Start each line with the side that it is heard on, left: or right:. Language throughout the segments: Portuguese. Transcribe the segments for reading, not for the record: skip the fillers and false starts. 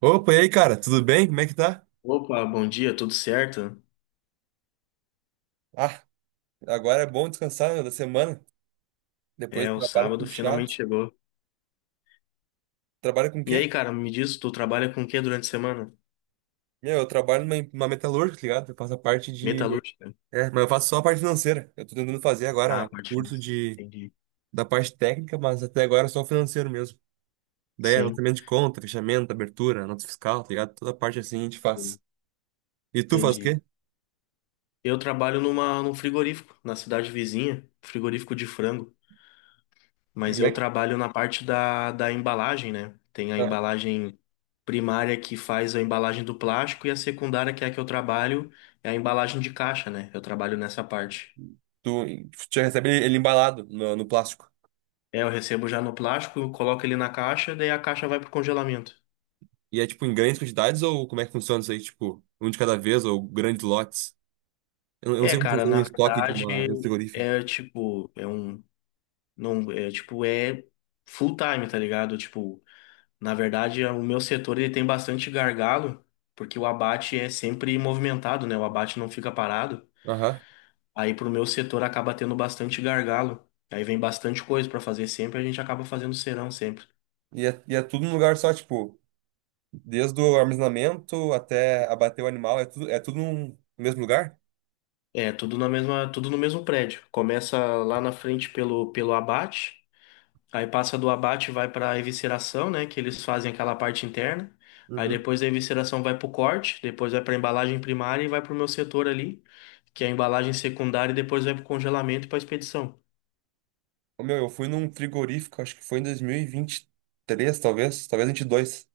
right: Opa, e aí, cara? Tudo bem? Como é que tá?
left: Opa, bom dia, tudo certo?
right: Ah, agora é bom descansar, meu, da semana. Depois
left: É,
right: do
left: o
right: trabalho
left: sábado
right: puxado.
left: finalmente chegou.
right: Trabalha com o
left: E
right: quê?
left: aí, cara, me diz, tu trabalha com o que durante a semana?
right: Meu, eu trabalho numa metalúrgica, tá ligado? Eu faço a parte de...
left: Metalúrgica?
right: É, mas eu faço só a parte financeira. Eu tô tentando fazer
left: Ah,
right: agora
left: parte
right: curso
left: financeira.
right: de...
left: Entendi.
right: da parte técnica, mas até agora é só o financeiro mesmo. Daí,
left: Sim,
right: anotamento de conta, fechamento, abertura, nota fiscal, tá ligado? Toda parte assim a gente
left: sim,
right: faz. E tu faz o
left: entendi.
right: quê?
left: Eu trabalho num frigorífico, na cidade vizinha, frigorífico de frango.
right: E
left: Mas
right: como é
left: eu
right: que...
left: trabalho na parte da embalagem, né? Tem a
right: Ah,
left: embalagem primária que faz a embalagem do plástico e a secundária, que é a que eu trabalho, é a embalagem de caixa, né? Eu trabalho nessa parte.
right: tu já recebe ele embalado no plástico.
left: É, eu recebo já no plástico, eu coloco ele na caixa, daí a caixa vai pro congelamento.
right: E é, tipo, em grandes quantidades ou como é que funciona isso aí? Tipo, um de cada vez ou grandes lotes? Não, eu não
left: É,
right: sei como
left: cara,
right: funciona um
left: na
right: estoque de, uma,
left: verdade
right: de um frigorífico.
left: é tipo, é um não é tipo é full time, tá ligado? Tipo, na verdade é, o meu setor ele tem bastante gargalo, porque o abate é sempre movimentado, né? O abate não fica parado.
right: Aham.
left: Aí pro meu setor acaba tendo bastante gargalo. Aí vem bastante coisa pra fazer sempre, a gente acaba fazendo serão sempre.
right: É tudo num lugar só, tipo, desde o armazenamento até abater o animal, é tudo num mesmo lugar?
left: É, tudo na mesma, tudo no mesmo prédio. Começa lá na frente pelo abate. Aí passa do abate, vai para a evisceração, né? Que eles fazem aquela parte interna. Aí
right: Uhum.
left: depois da evisceração vai para o corte, depois vai para a embalagem primária e vai para o meu setor ali, que é a embalagem secundária, e depois vai para o congelamento e para a expedição.
right: Ô, meu, eu fui num frigorífico, acho que foi em dois mil e vinte e três talvez, talvez vinte e dois.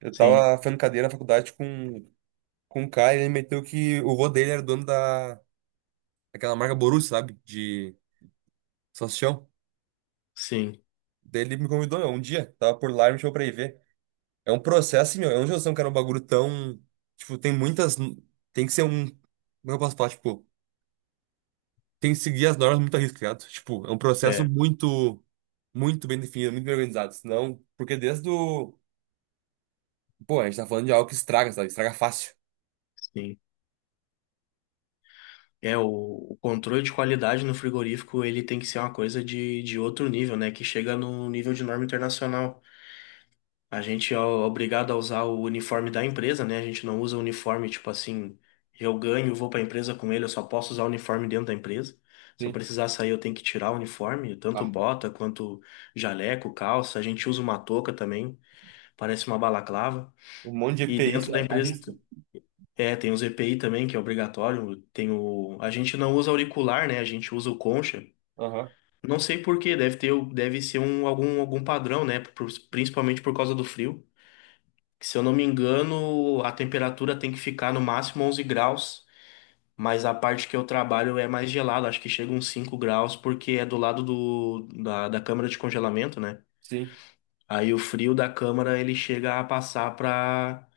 right: Eu
left: Sim,
right: tava fazendo cadeira na faculdade com um cara e ele meteu que o vô dele era dono daquela marca Borussia, sabe? De salsichão.
left: sim,
right: Daí ele me convidou, meu, um dia, tava por lá e me chamou pra ir ver. É um processo, assim, meu, eu não tinha noção que era um bagulho tão. Tipo, tem muitas. Tem que ser um. Como eu posso falar? Tipo, tem que seguir as normas, muito arriscado. Tipo, é um processo
left: é,
right: muito. Muito bem definido, muito bem organizado. Senão. Porque desde o. Pô, a gente tá falando de algo que estraga, sabe? Estraga fácil.
left: sim. É, o controle de qualidade no frigorífico, ele tem que ser uma coisa de outro nível, né? Que chega no nível de norma internacional. A gente é obrigado a usar o uniforme da empresa, né? A gente não usa o uniforme, tipo assim, eu ganho, vou pra empresa com ele, eu só posso usar o uniforme dentro da empresa. Se eu
right: Sim.
left: precisar sair, eu tenho que tirar o uniforme, tanto
right: Ah,
left: bota quanto jaleco, calça. A gente usa uma touca também, parece uma balaclava.
right: um monte de E
left: E
right: p i
left: dentro
right: se
left: da empresa,
right: arrisca.
left: é, tem os EPI também, que é obrigatório. Tem o... A gente não usa auricular, né? A gente usa o concha.
right: Aham.
left: Não sei por quê, deve ter, deve ser um, algum, algum padrão, né? Principalmente por causa do frio. Que, se eu não me engano, a temperatura tem que ficar no máximo 11 graus, mas a parte que eu trabalho é mais gelada, acho que chega uns 5 graus, porque é do lado da câmara de congelamento, né?
right: Sim.
left: Aí o frio da câmara ele chega a passar para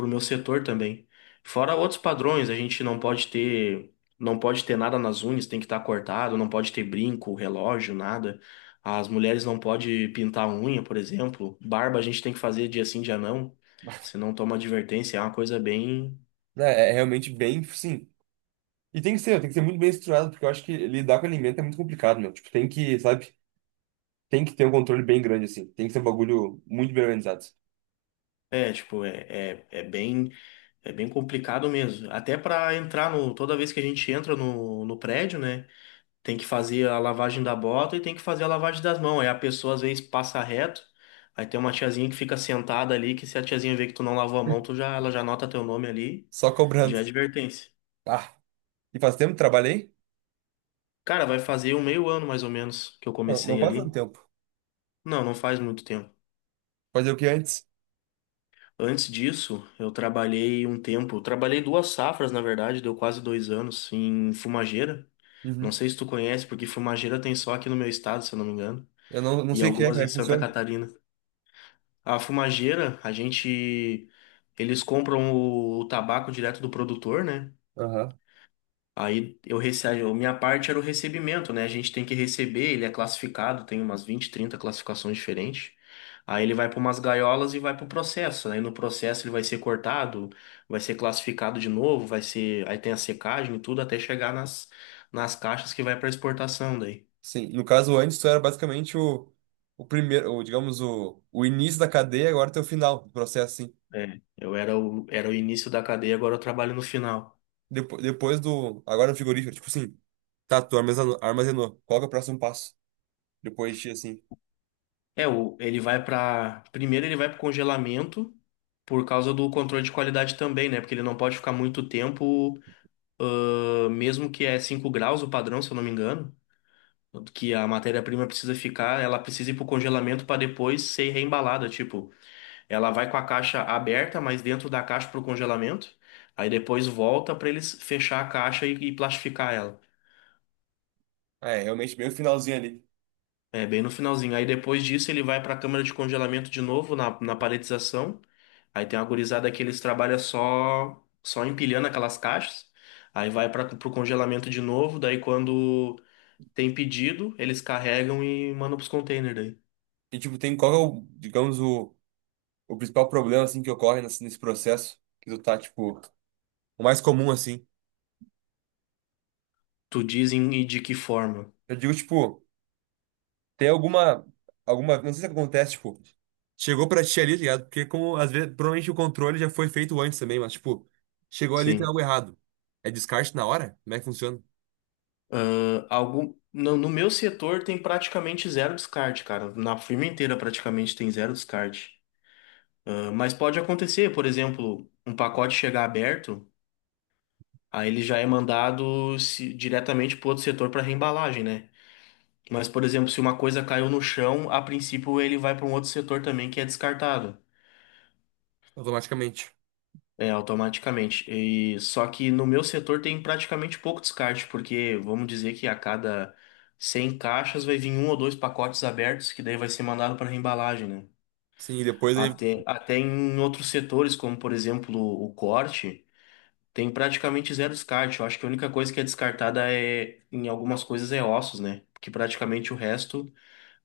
left: o meu setor também. Fora outros padrões, a gente não pode ter nada nas unhas, tem que estar cortado, não pode ter brinco, relógio, nada. As mulheres não podem pintar a unha, por exemplo. Barba a gente tem que fazer dia sim, dia não. Se não toma advertência, é uma coisa bem...
right: É realmente bem. Sim. E tem que ser muito bem estruturado, porque eu acho que lidar com alimento é muito complicado, meu. Tipo, tem que, sabe? Tem que ter um controle bem grande, assim. Tem que ser um bagulho muito bem organizado.
left: É, tipo, é, é, é bem complicado mesmo. Até para entrar no toda vez que a gente entra no prédio, né? Tem que fazer a lavagem da bota e tem que fazer a lavagem das mãos. Aí a pessoa às vezes passa reto, aí tem uma tiazinha que fica sentada ali, que se a tiazinha vê que tu não lavou a mão, ela já anota teu nome ali
right: Só
left: e já
right: cobrando.
left: é advertência.
right: Ah, e faz tempo que trabalhei?
left: Cara, vai fazer um meio ano mais ou menos que eu
right: Não, não
left: comecei
right: faz tanto
left: ali.
right: tempo.
left: Não, não faz muito tempo.
right: Fazer o que antes?
left: Antes disso, eu trabalhei um tempo, trabalhei duas safras, na verdade, deu quase dois anos em Fumageira.
right: Uhum.
left: Não sei se tu conhece, porque Fumageira tem só aqui no meu estado, se eu não me engano,
right: Eu não
left: e
right: sei o que é,
left: algumas
right: como é
left: em
right: que
left: Santa
right: funciona.
left: Catarina. A fumageira, a gente. Eles compram o tabaco direto do produtor, né?
right: Aham.
left: Aí eu recebo. Minha parte era o recebimento, né? A gente tem que receber, ele é classificado, tem umas 20, 30 classificações diferentes. Aí ele vai para umas gaiolas e vai para o processo, né? Aí no processo ele vai ser cortado, vai ser classificado de novo, vai ser. Aí tem a secagem e tudo até chegar nas caixas que vai para exportação daí.
right: Sim, no caso antes tu era basicamente o, primeiro, o, digamos, o início da cadeia, agora tem o final do processo, assim.
left: É, eu era era o início da cadeia, agora eu trabalho no final.
right: Depois do. Agora no frigorífico, tipo assim. Tá, tu armazenou. Armazenou. Qual que é o próximo passo? Depois de ti, assim.
left: É, o, ele vai para. Primeiro, ele vai para congelamento por causa do controle de qualidade também, né? Porque ele não pode ficar muito tempo, mesmo que é 5 graus o padrão, se eu não me engano, que a matéria-prima precisa ficar, ela precisa ir para o congelamento para depois ser reembalada. Tipo, ela vai com a caixa aberta, mas dentro da caixa para o congelamento, aí depois volta para eles fechar a caixa e plastificar ela.
right: Ah, é realmente bem o finalzinho ali.
left: É, bem no finalzinho. Aí depois disso ele vai para a câmara de congelamento de novo, na paletização. Aí tem uma gurizada que eles trabalham só empilhando aquelas caixas. Aí vai para pro congelamento de novo, daí quando tem pedido, eles carregam e mandam pros containers daí.
right: E tipo, tem qual que é o, digamos, o. O principal problema, assim, que ocorre nesse processo? Que tu tá, tipo, o mais comum, assim.
left: Tu dizem e de que forma?
right: Eu digo, tipo, tem alguma, não sei se acontece, tipo, chegou pra ti ali, tá ligado? Porque como, às vezes, provavelmente o controle já foi feito antes também, mas, tipo, chegou ali, tem
left: Sim.
right: algo errado. É descarte na hora? Como é que funciona?
left: Ah, algum no meu setor tem praticamente zero descarte, cara. Na firma inteira praticamente tem zero descarte. Ah, mas pode acontecer, por exemplo, um pacote chegar aberto, aí ele já é mandado diretamente pro outro setor para reembalagem, né? Mas, por exemplo, se uma coisa caiu no chão, a princípio ele vai para um outro setor também que é descartado,
right: Automaticamente.
left: é, automaticamente. E só que no meu setor tem praticamente pouco descarte, porque vamos dizer que a cada 100 caixas vai vir um ou dois pacotes abertos, que daí vai ser mandado para reembalagem, né?
right: Sim, e depois ele...
left: Até em outros setores, como por exemplo o corte, tem praticamente zero descarte. Eu acho que a única coisa que é descartada é, em algumas coisas é ossos, né? Porque praticamente o resto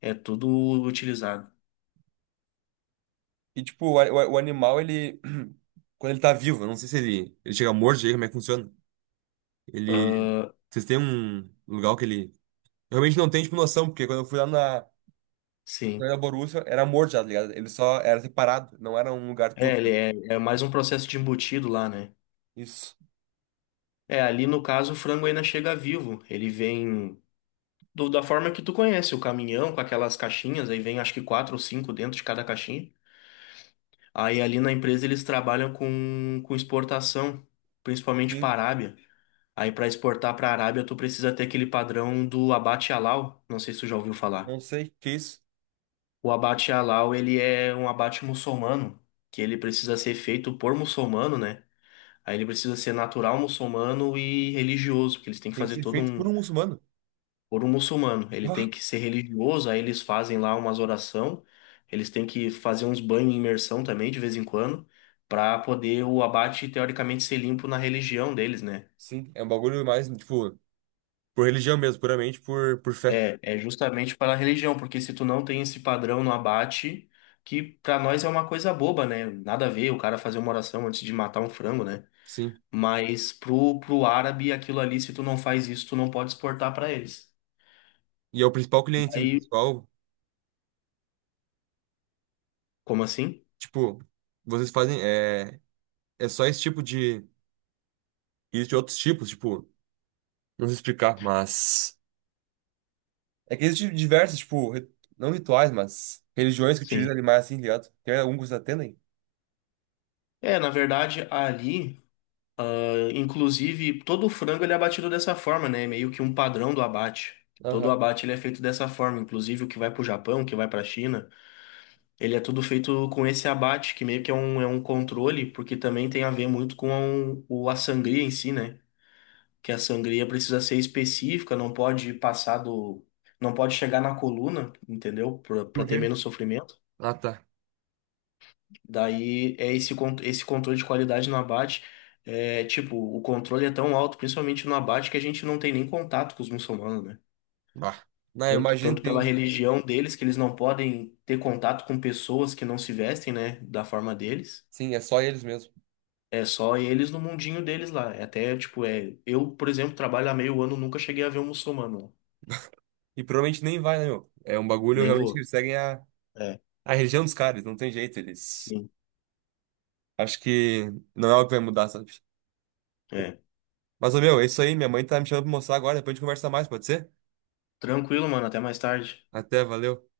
left: é tudo utilizado.
right: E, tipo, o animal, ele... Quando ele tá vivo, eu não sei se ele chega morto, chega, como é que funciona? Ele... Vocês têm um lugar que ele... Eu realmente não tenho, tipo, noção, porque quando eu fui lá na...
left: Sim.
right: Mas a Borussia era morto já, tá ligado? Ele só era separado, não era um lugar
left: É,
right: tudo.
left: ele é, é mais um processo de embutido lá, né?
right: Isso.
left: É, ali no caso o frango ainda chega vivo. Ele vem da forma que tu conhece, o caminhão com aquelas caixinhas, aí vem acho que quatro ou cinco dentro de cada caixinha. Aí ali na empresa eles trabalham com exportação, principalmente
right: Sim.
left: para a Arábia. Aí para exportar para a Arábia tu precisa ter aquele padrão do abate halal, não sei se tu já ouviu falar.
right: Não sei que é isso.
left: O abate halal ele é um abate muçulmano, que ele precisa ser feito por muçulmano, né? Aí ele precisa ser natural muçulmano e religioso, porque eles têm que
right: Tem que
left: fazer
right: ser
left: todo
right: feito por
left: um
right: um muçulmano.
left: por um muçulmano. Ele
right: Ah,
left: tem que ser religioso, aí eles fazem lá umas oração, eles têm que fazer uns banhos em imersão também de vez em quando, para poder o abate teoricamente ser limpo na religião deles, né?
right: sim. É um bagulho mais, tipo, por religião mesmo, puramente por fé.
left: É, é justamente pela religião, porque se tu não tem esse padrão no abate, que para nós é uma coisa boba, né? Nada a ver o cara fazer uma oração antes de matar um frango, né?
right: Sim.
left: Mas pro árabe, aquilo ali, se tu não faz isso, tu não pode exportar para eles.
right: E é o principal cliente, sim.
left: Aí,
right: Principal,
left: como assim?
right: tipo, vocês fazem. É só esse tipo de. Existem outros tipos, tipo, não sei explicar, mas. É que existem diversos, tipo, não rituais, mas religiões que utilizam
left: Sim.
right: animais assim, tá ligado? Tem algum que vocês atendem?
left: É, na verdade, ali, inclusive, todo o frango ele é abatido dessa forma, né? É meio que um padrão do abate. Todo o
right: Aham.
left: abate ele é feito dessa forma, inclusive o que vai para o Japão, o que vai para a China, ele é tudo feito com esse abate, que meio que é um controle, porque também tem a ver muito com a sangria em si, né? Que a sangria precisa ser específica, não pode passar do, não pode chegar na coluna, entendeu? Para
right: Por
left: ter
right: quê?
left: menos sofrimento.
right: Ah, tá.
left: Daí é esse, esse controle de qualidade no abate. É, tipo, o controle é tão alto, principalmente no abate, que a gente não tem nem contato com os muçulmanos, né?
right: Ah, não, eu imagino que
left: Tanto pela
right: tem.
left: religião deles, que eles não podem ter contato com pessoas que não se vestem, né? Da forma deles.
right: Sim, é só eles mesmo.
left: É só eles no mundinho deles lá. É até, tipo, é. Eu, por exemplo, trabalho há meio ano, nunca cheguei a ver um muçulmano lá.
right: E provavelmente nem vai, né, meu? É um bagulho
left: Nem
right: realmente que
left: vou.
right: eles seguem a,
left: É,
right: a religião dos caras, não tem jeito, eles.
left: sim.
right: Acho que não é algo que vai mudar, sabe?
left: É.
right: Mas, ô, meu, é isso aí. Minha mãe tá me chamando pra mostrar agora, depois a gente conversa mais, pode ser?
left: Tranquilo, mano. Até mais tarde.
right: Até, valeu.